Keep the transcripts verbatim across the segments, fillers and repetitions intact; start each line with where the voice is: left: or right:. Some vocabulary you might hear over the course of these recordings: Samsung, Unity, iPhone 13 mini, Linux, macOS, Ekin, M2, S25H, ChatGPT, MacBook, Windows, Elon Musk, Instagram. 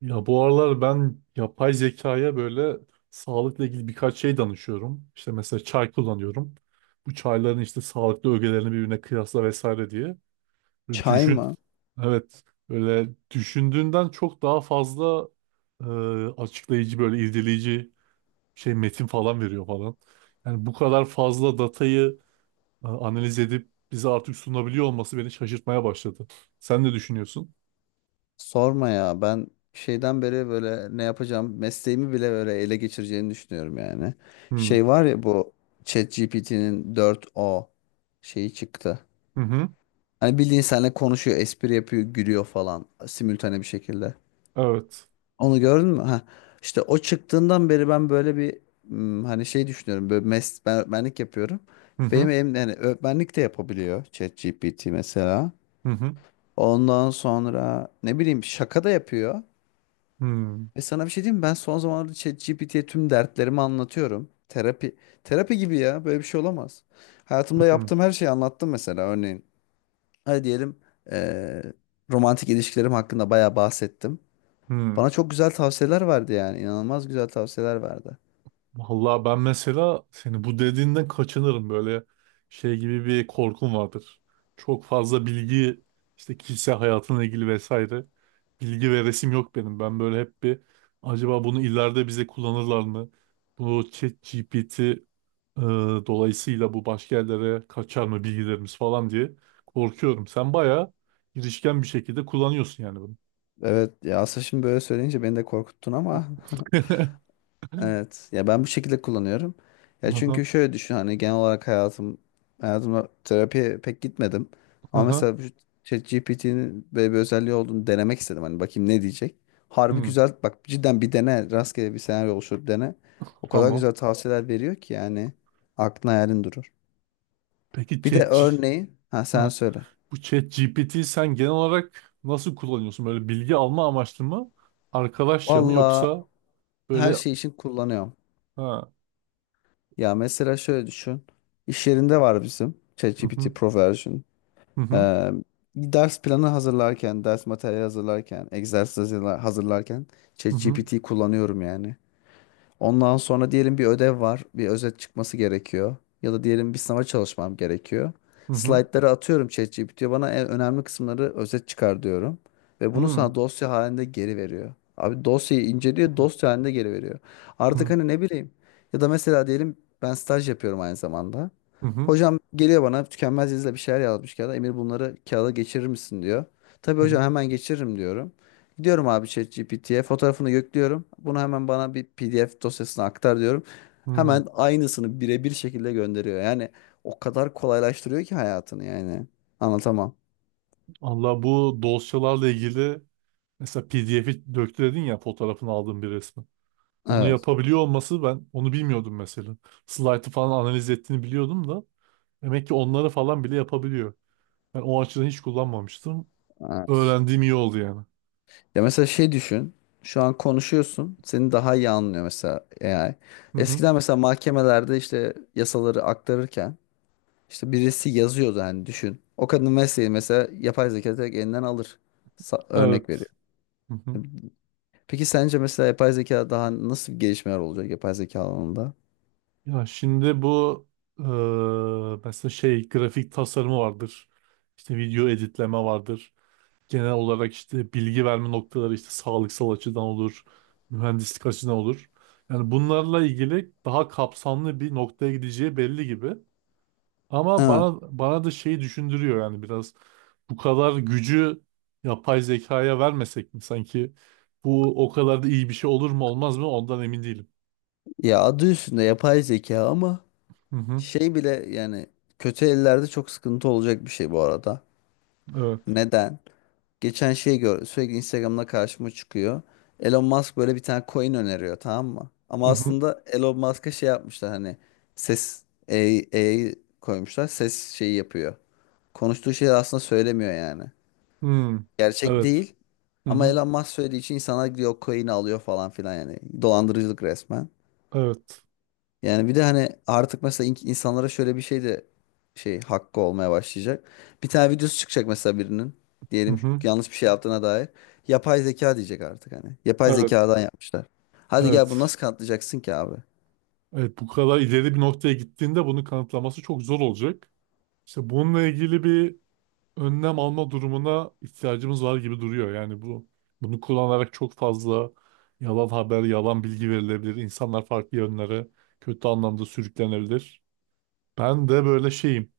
right: Ya bu aralar ben yapay zekaya böyle sağlıkla ilgili birkaç şey danışıyorum. İşte mesela çay kullanıyorum. Bu çayların işte sağlıklı ögelerini birbirine kıyasla vesaire diye. Böyle
left: Çay
right: düşün.
left: mı?
right: Evet. Böyle düşündüğünden çok daha fazla e, açıklayıcı böyle irdeleyici şey metin falan veriyor falan. Yani bu kadar fazla datayı e, analiz edip bize artık sunabiliyor olması beni şaşırtmaya başladı. Sen ne düşünüyorsun?
left: Sorma ya. Ben şeyden beri böyle ne yapacağım mesleğimi bile böyle ele geçireceğini düşünüyorum yani.
right: Hmm.
left: Şey var ya bu ChatGPT'nin dört o şeyi çıktı.
right: Hı hı.
left: Hani bildiğin seninle konuşuyor, espri yapıyor, gülüyor falan simültane bir şekilde.
right: Evet.
left: Onu gördün mü? Ha. İşte o çıktığından beri ben böyle bir hmm, hani şey düşünüyorum. Böyle mes ben öğretmenlik yapıyorum.
right: Hı hı.
left: Benim elim yani öğretmenlik de yapabiliyor ChatGPT mesela.
right: Hı hı.
left: Ondan sonra ne bileyim şaka da yapıyor.
right: Hmm,
left: Ve sana bir şey diyeyim mi? Ben son zamanlarda ChatGPT'ye tüm dertlerimi anlatıyorum. Terapi terapi gibi ya. Böyle bir şey olamaz. Hayatımda
right: hmm,
left: yaptığım her şeyi anlattım mesela. Örneğin hadi diyelim eee, romantik ilişkilerim hakkında bayağı bahsettim.
right: hmm.
left: Bana çok güzel tavsiyeler verdi yani. İnanılmaz güzel tavsiyeler verdi.
right: Vallahi ben mesela seni bu dediğinden kaçınırım böyle şey gibi bir korkum vardır. Çok fazla bilgi işte kişisel hayatımla ilgili vesaire bilgi ve resim yok benim. Ben böyle hep bir acaba bunu ileride bize kullanırlar mı? Bu ChatGPT e, dolayısıyla bu başka yerlere kaçar mı bilgilerimiz falan diye korkuyorum. Sen bayağı girişken bir şekilde kullanıyorsun yani bunu.
left: Evet ya aslında şimdi böyle söyleyince beni de korkuttun ama. Evet. Ya ben bu şekilde kullanıyorum. Ya
right: Aha,
left: çünkü şöyle düşün hani genel olarak hayatım hayatımda terapiye pek gitmedim. Ama
right: aha.
left: mesela bu ChatGPT'nin böyle bir özelliği olduğunu denemek istedim. Hani bakayım ne diyecek. Harbi
right: Hmm,
left: güzel bak cidden bir dene rastgele bir senaryo oluşturup dene. O kadar
right: tamam.
left: güzel tavsiyeler veriyor ki yani aklın hayalin durur.
right: Peki
left: Bir de
right: chat,
left: örneği ha sen
right: Ha,
left: söyle.
right: bu ChatGPT'yi sen genel olarak nasıl kullanıyorsun? Böyle bilgi alma amaçlı mı? Arkadaşça mı
left: Valla
right: yoksa
left: her
right: böyle
left: şey için kullanıyorum.
right: ha
left: Ya mesela şöyle düşün. İş yerinde var bizim
right: hı hı
left: ChatGPT Pro version.
right: hı hı
left: Ee, Ders planı hazırlarken, ders materyali hazırlarken, egzersiz hazırla- hazırlarken
right: hı
left: ChatGPT kullanıyorum yani. Ondan sonra diyelim bir ödev var. Bir özet çıkması gerekiyor. Ya da diyelim bir sınava çalışmam gerekiyor.
right: hı hı
left: Slaytları atıyorum ChatGPT'ye. Bana en önemli kısımları özet çıkar diyorum. Ve
right: hı
left: bunu
right: hı
left: sana dosya halinde geri veriyor. Abi dosyayı inceliyor,
right: hı
left: dosya halinde geri veriyor. Artık hani ne bileyim. Ya da mesela diyelim ben staj yapıyorum aynı zamanda.
right: hı hı
left: Hocam geliyor bana tükenmez yazıyla bir şeyler yazmış kağıda. Emir bunları kağıda geçirir misin diyor. Tabii
right: hı
left: hocam hemen geçiririm diyorum. Gidiyorum abi ChatGPT'ye fotoğrafını yüklüyorum. Bunu hemen bana bir P D F dosyasına aktar diyorum.
right: hı.
left: Hemen aynısını birebir şekilde gönderiyor. Yani o kadar kolaylaştırıyor ki hayatını yani. Anlatamam.
right: Allah bu dosyalarla ilgili mesela P D F'yi döktü dedin ya fotoğrafını aldığın bir resmi. Onu
left: Evet.
right: yapabiliyor olması ben onu bilmiyordum mesela. Slide'ı falan analiz ettiğini biliyordum da demek ki onları falan bile yapabiliyor. Ben o açıdan hiç kullanmamıştım.
left: Evet.
right: Öğrendiğim iyi oldu yani.
left: Ya mesela şey düşün. Şu an konuşuyorsun. Seni daha iyi anlıyor mesela A I.
right: Hı hı.
left: Eskiden mesela mahkemelerde işte yasaları aktarırken işte birisi yazıyordu hani düşün. O kadının mesleği mesela yapay zeka direkt elinden alır. Sa- örnek veriyor.
right: Evet. Hı hı.
left: Peki sence mesela yapay zeka daha nasıl gelişmeler olacak yapay zeka alanında?
right: Ya şimdi bu eee, mesela şey grafik tasarımı vardır. İşte video editleme vardır. Genel olarak işte bilgi verme noktaları işte sağlıksal açıdan olur, mühendislik açıdan olur. Yani bunlarla ilgili daha kapsamlı bir noktaya gideceği belli gibi. Ama
left: Ha,
right: bana bana da şeyi düşündürüyor yani biraz bu kadar gücü yapay zekaya vermesek mi sanki bu o kadar da iyi bir şey olur mu olmaz mı ondan emin değilim.
left: ya adı üstünde yapay zeka ama
right: Hı hı.
left: şey bile yani kötü ellerde çok sıkıntı olacak bir şey bu arada.
right: Evet.
left: Neden? Geçen şey gör sürekli Instagram'da karşıma çıkıyor. Elon Musk böyle bir tane coin öneriyor tamam mı?
right: Hı
left: Ama
right: hı.
left: aslında Elon Musk'a şey yapmışlar hani ses A I, koymuşlar ses şeyi yapıyor. Konuştuğu şeyi aslında söylemiyor yani.
right: Hı.
left: Gerçek
right: Evet.
left: değil.
right: Hı
left: Ama
right: hı.
left: Elon Musk söylediği için insanlar gidiyor coin'i alıyor falan filan yani. Dolandırıcılık resmen.
right: Evet.
left: Yani bir de hani artık mesela in- insanlara şöyle bir şey de şey hakkı olmaya başlayacak. Bir tane videosu çıkacak mesela birinin.
right: Hı
left: Diyelim
right: hı.
left: yanlış bir şey yaptığına dair. Yapay zeka diyecek artık hani. Yapay
right: Evet.
left: zekadan yapmışlar. Hadi gel bunu
right: Evet.
left: nasıl kanıtlayacaksın ki abi?
right: Evet bu kadar ileri bir noktaya gittiğinde bunu kanıtlaması çok zor olacak. İşte bununla ilgili bir önlem alma durumuna ihtiyacımız var gibi duruyor. Yani bu bunu kullanarak çok fazla yalan haber, yalan bilgi verilebilir. İnsanlar farklı yönlere kötü anlamda sürüklenebilir. Ben de böyle şeyim.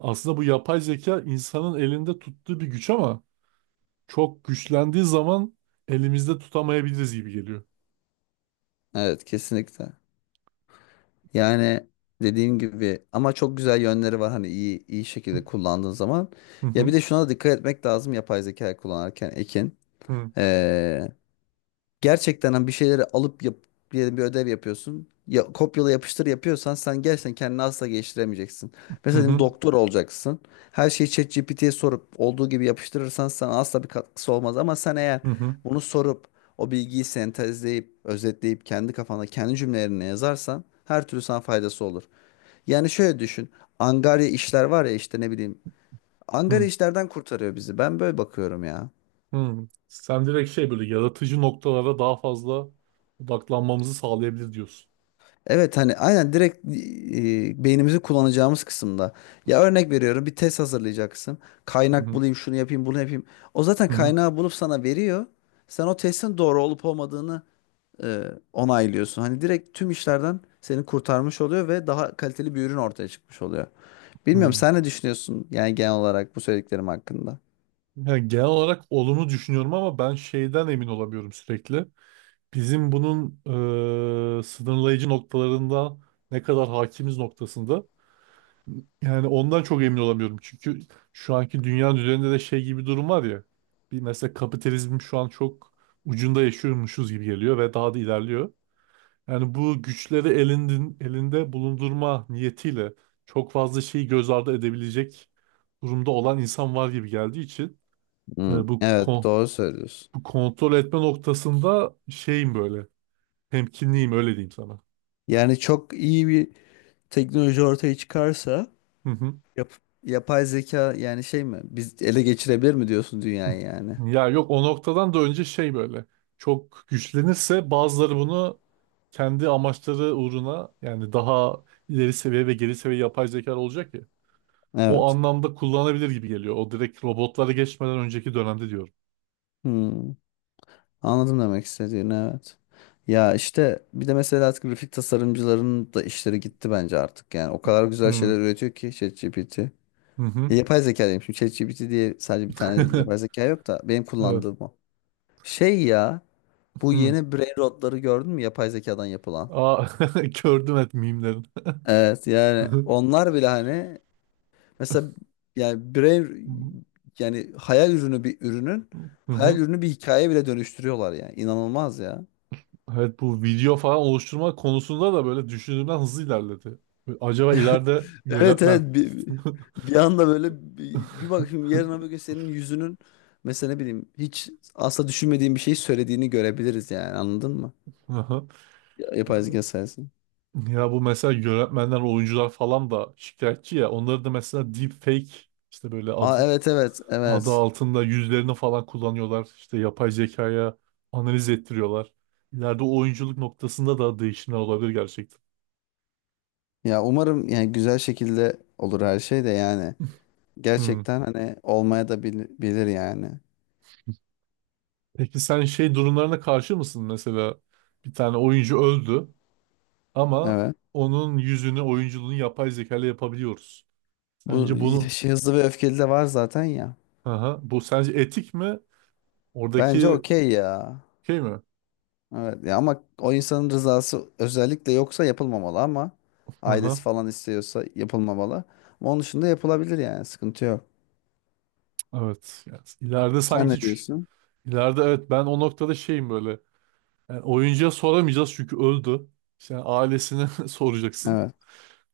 right: Aslında bu yapay zeka insanın elinde tuttuğu bir güç ama çok güçlendiği zaman elimizde tutamayabiliriz gibi geliyor.
left: Evet kesinlikle. Yani dediğim gibi ama çok güzel yönleri var hani iyi iyi şekilde kullandığın zaman.
right: Hı
left: Ya
right: hı,
left: bir de şuna da dikkat etmek lazım yapay zeka kullanırken Ekin.
right: hı,
left: Ee, Gerçekten hani bir şeyleri alıp yap, diyelim bir ödev yapıyorsun. Ya, kopyala yapıştır yapıyorsan sen gerçekten kendini asla geliştiremeyeceksin.
right: hı
left: Mesela diyelim
right: hı,
left: doktor olacaksın. Her şeyi ChatGPT'ye sorup olduğu gibi yapıştırırsan sana asla bir katkısı olmaz. Ama sen eğer
right: hı hı,
left: bunu sorup o bilgiyi sentezleyip, özetleyip kendi kafanda kendi cümlelerine yazarsan her türlü sana faydası olur. Yani şöyle düşün. Angarya işler var ya işte ne bileyim. Angarya
right: hı.
left: işlerden kurtarıyor bizi. Ben böyle bakıyorum ya.
right: Sen direkt şey böyle yaratıcı noktalara daha fazla odaklanmamızı sağlayabilir diyorsun.
left: Evet hani aynen direkt e, beynimizi kullanacağımız kısımda. Ya örnek veriyorum bir test hazırlayacaksın.
right: Hı
left: Kaynak
right: hı,
left: bulayım şunu yapayım bunu yapayım. O zaten
right: hı hı,
left: kaynağı bulup sana veriyor. Sen o testin doğru olup olmadığını e, onaylıyorsun. Hani direkt tüm işlerden seni kurtarmış oluyor ve daha kaliteli bir ürün ortaya çıkmış oluyor.
right: hı.
left: Bilmiyorum sen ne düşünüyorsun yani genel olarak bu söylediklerim hakkında?
right: Ya genel olarak olumlu düşünüyorum ama ben şeyden emin olamıyorum sürekli. Bizim bunun eee, sınırlayıcı noktalarında ne kadar hakimiz noktasında. Yani ondan çok emin olamıyorum. Çünkü şu anki dünya üzerinde de şey gibi bir durum var ya. Bir mesela kapitalizm şu an çok ucunda yaşıyormuşuz gibi geliyor ve daha da ilerliyor. Yani bu güçleri elindin, elinde bulundurma niyetiyle çok fazla şeyi göz ardı edebilecek durumda olan insan var gibi geldiği için
left: Hmm.
right: e, bu
left: Evet
right: kon-
left: doğru söylüyorsun.
right: bu kontrol etme noktasında şeyim böyle. Temkinliyim öyle diyeyim sana.
left: Yani çok iyi bir teknoloji ortaya çıkarsa
right: Hı hı.
left: yap- yapay zeka yani şey mi? Biz ele geçirebilir mi diyorsun dünyayı yani?
right: Ya yok o noktadan da önce şey böyle. Çok güçlenirse bazıları bunu kendi amaçları uğruna yani daha ileri seviye ve geri seviye yapay zeka olacak ya. O
left: Evet.
right: anlamda kullanabilir gibi geliyor. O direkt robotlara geçmeden önceki dönemde diyorum.
left: Hmm. Anladım demek istediğini evet. Ya işte bir de mesela artık grafik tasarımcıların da işleri gitti bence artık yani. O kadar güzel
right: Hı
left: şeyler üretiyor ki ChatGPT. Ya
right: hı. Hı.
left: yapay zeka diyeyim şimdi ChatGPT diye sadece bir tane yapay zeka yok da benim
right: Evet.
left: kullandığım o. Şey ya bu
right: Hı.
left: yeni brain rotları gördün mü yapay zekadan yapılan?
right: Aa, gördüm et mimlerin.
left: Evet
right: Hı
left: yani
right: hı.
left: onlar bile hani. Mesela yani birey yani hayal ürünü bir ürünün
right: Hı
left: hayal
right: hı.
left: ürünü bir hikaye bile dönüştürüyorlar yani. İnanılmaz ya.
right: Evet bu video falan oluşturma konusunda da böyle düşündüğümden hızlı ilerledi. Acaba ileride
left: Evet evet
right: yönetmen
left: bir, bir anda böyle bir, bir bakayım yarın öbür gün senin yüzünün mesela ne bileyim hiç asla düşünmediğin bir şey söylediğini görebiliriz yani anladın mı?
right: Aha.
left: Ya-
right: Ya
left: Yapay zeka sayesinde.
right: ya bu mesela yönetmenler, oyuncular falan da şikayetçi ya. Onları da mesela deepfake işte böyle adı
left: Aa evet evet
right: adı
left: evet.
right: altında yüzlerini falan kullanıyorlar. İşte yapay zekaya analiz ettiriyorlar. İleride oyunculuk noktasında da değişimler olabilir gerçekten.
left: Ya umarım yani güzel şekilde olur her şey de yani.
right: Hmm.
left: Gerçekten hani olmaya da bil- bilir yani.
right: Peki sen şey durumlarına karşı mısın? Mesela bir tane oyuncu öldü. Ama
left: Evet.
right: onun yüzünü, oyunculuğunu yapay zeka ile yapabiliyoruz.
left: Bu
right: Sence bunu,
left: şey, hızlı ve öfkeli de var zaten ya.
right: aha, bu sence etik mi?
left: Bence
right: Oradaki
left: okey ya.
right: şey mi?
left: Evet ya ama o insanın rızası özellikle yoksa yapılmamalı ama ailesi
right: Aha,
left: falan istiyorsa yapılmamalı. Ama onun dışında yapılabilir yani sıkıntı yok.
right: evet. Yani ileride
left: Sen
right: sanki
left: ne
right: ç-
left: diyorsun?
right: ileride evet ben o noktada şeyim böyle. Yani oyuncuya soramayacağız çünkü öldü. İşte yani ailesine soracaksın.
left: Evet.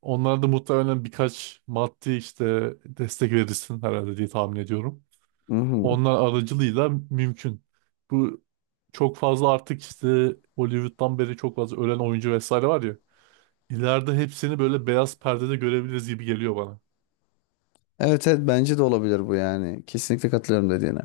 right: Onlar da muhtemelen birkaç maddi işte destek verirsin herhalde diye tahmin ediyorum.
left: Mhm.
right: Onlar aracılığıyla mümkün. Bu çok fazla artık işte Hollywood'dan beri çok fazla ölen oyuncu vesaire var ya. İleride hepsini böyle beyaz perdede görebiliriz gibi geliyor bana.
left: Evet evet bence de olabilir bu yani. Kesinlikle katılıyorum dediğine.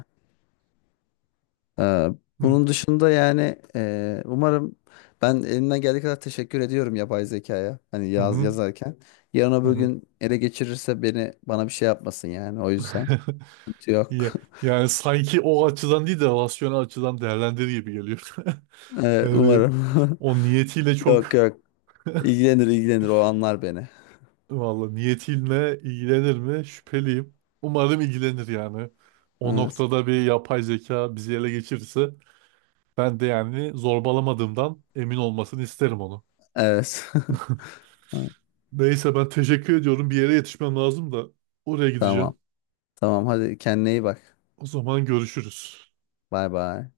left: Ee,
right: Hı
left: Bunun dışında yani e, umarım ben elimden geldiği kadar teşekkür ediyorum yapay zekaya. Hani
right: hı
left: yaz,
right: hı.
left: yazarken. Yarın
right: Hı
left: öbür
right: hı.
left: gün ele geçirirse beni bana bir şey yapmasın yani o yüzden. Sıkıntı yok.
right: Ya- Yani sanki o açıdan değil de rasyonel açıdan değerlendir gibi geliyor.
left: Ee,
right: Yani
left: umarım.
right: o niyetiyle
left: Yok
right: çok
left: yok. İlgilenir ilgilenir o anlar beni.
right: valla niyetiyle ilgilenir mi şüpheliyim. Umarım ilgilenir yani. O
left: Evet.
right: noktada bir yapay zeka bizi ele geçirirse ben de yani zorbalamadığımdan emin olmasını isterim onu.
left: Evet.
right: Neyse ben teşekkür ediyorum. Bir yere yetişmem lazım da oraya gideceğim.
left: Tamam. Tamam hadi kendine iyi bak.
right: O zaman görüşürüz.
left: Bay bay.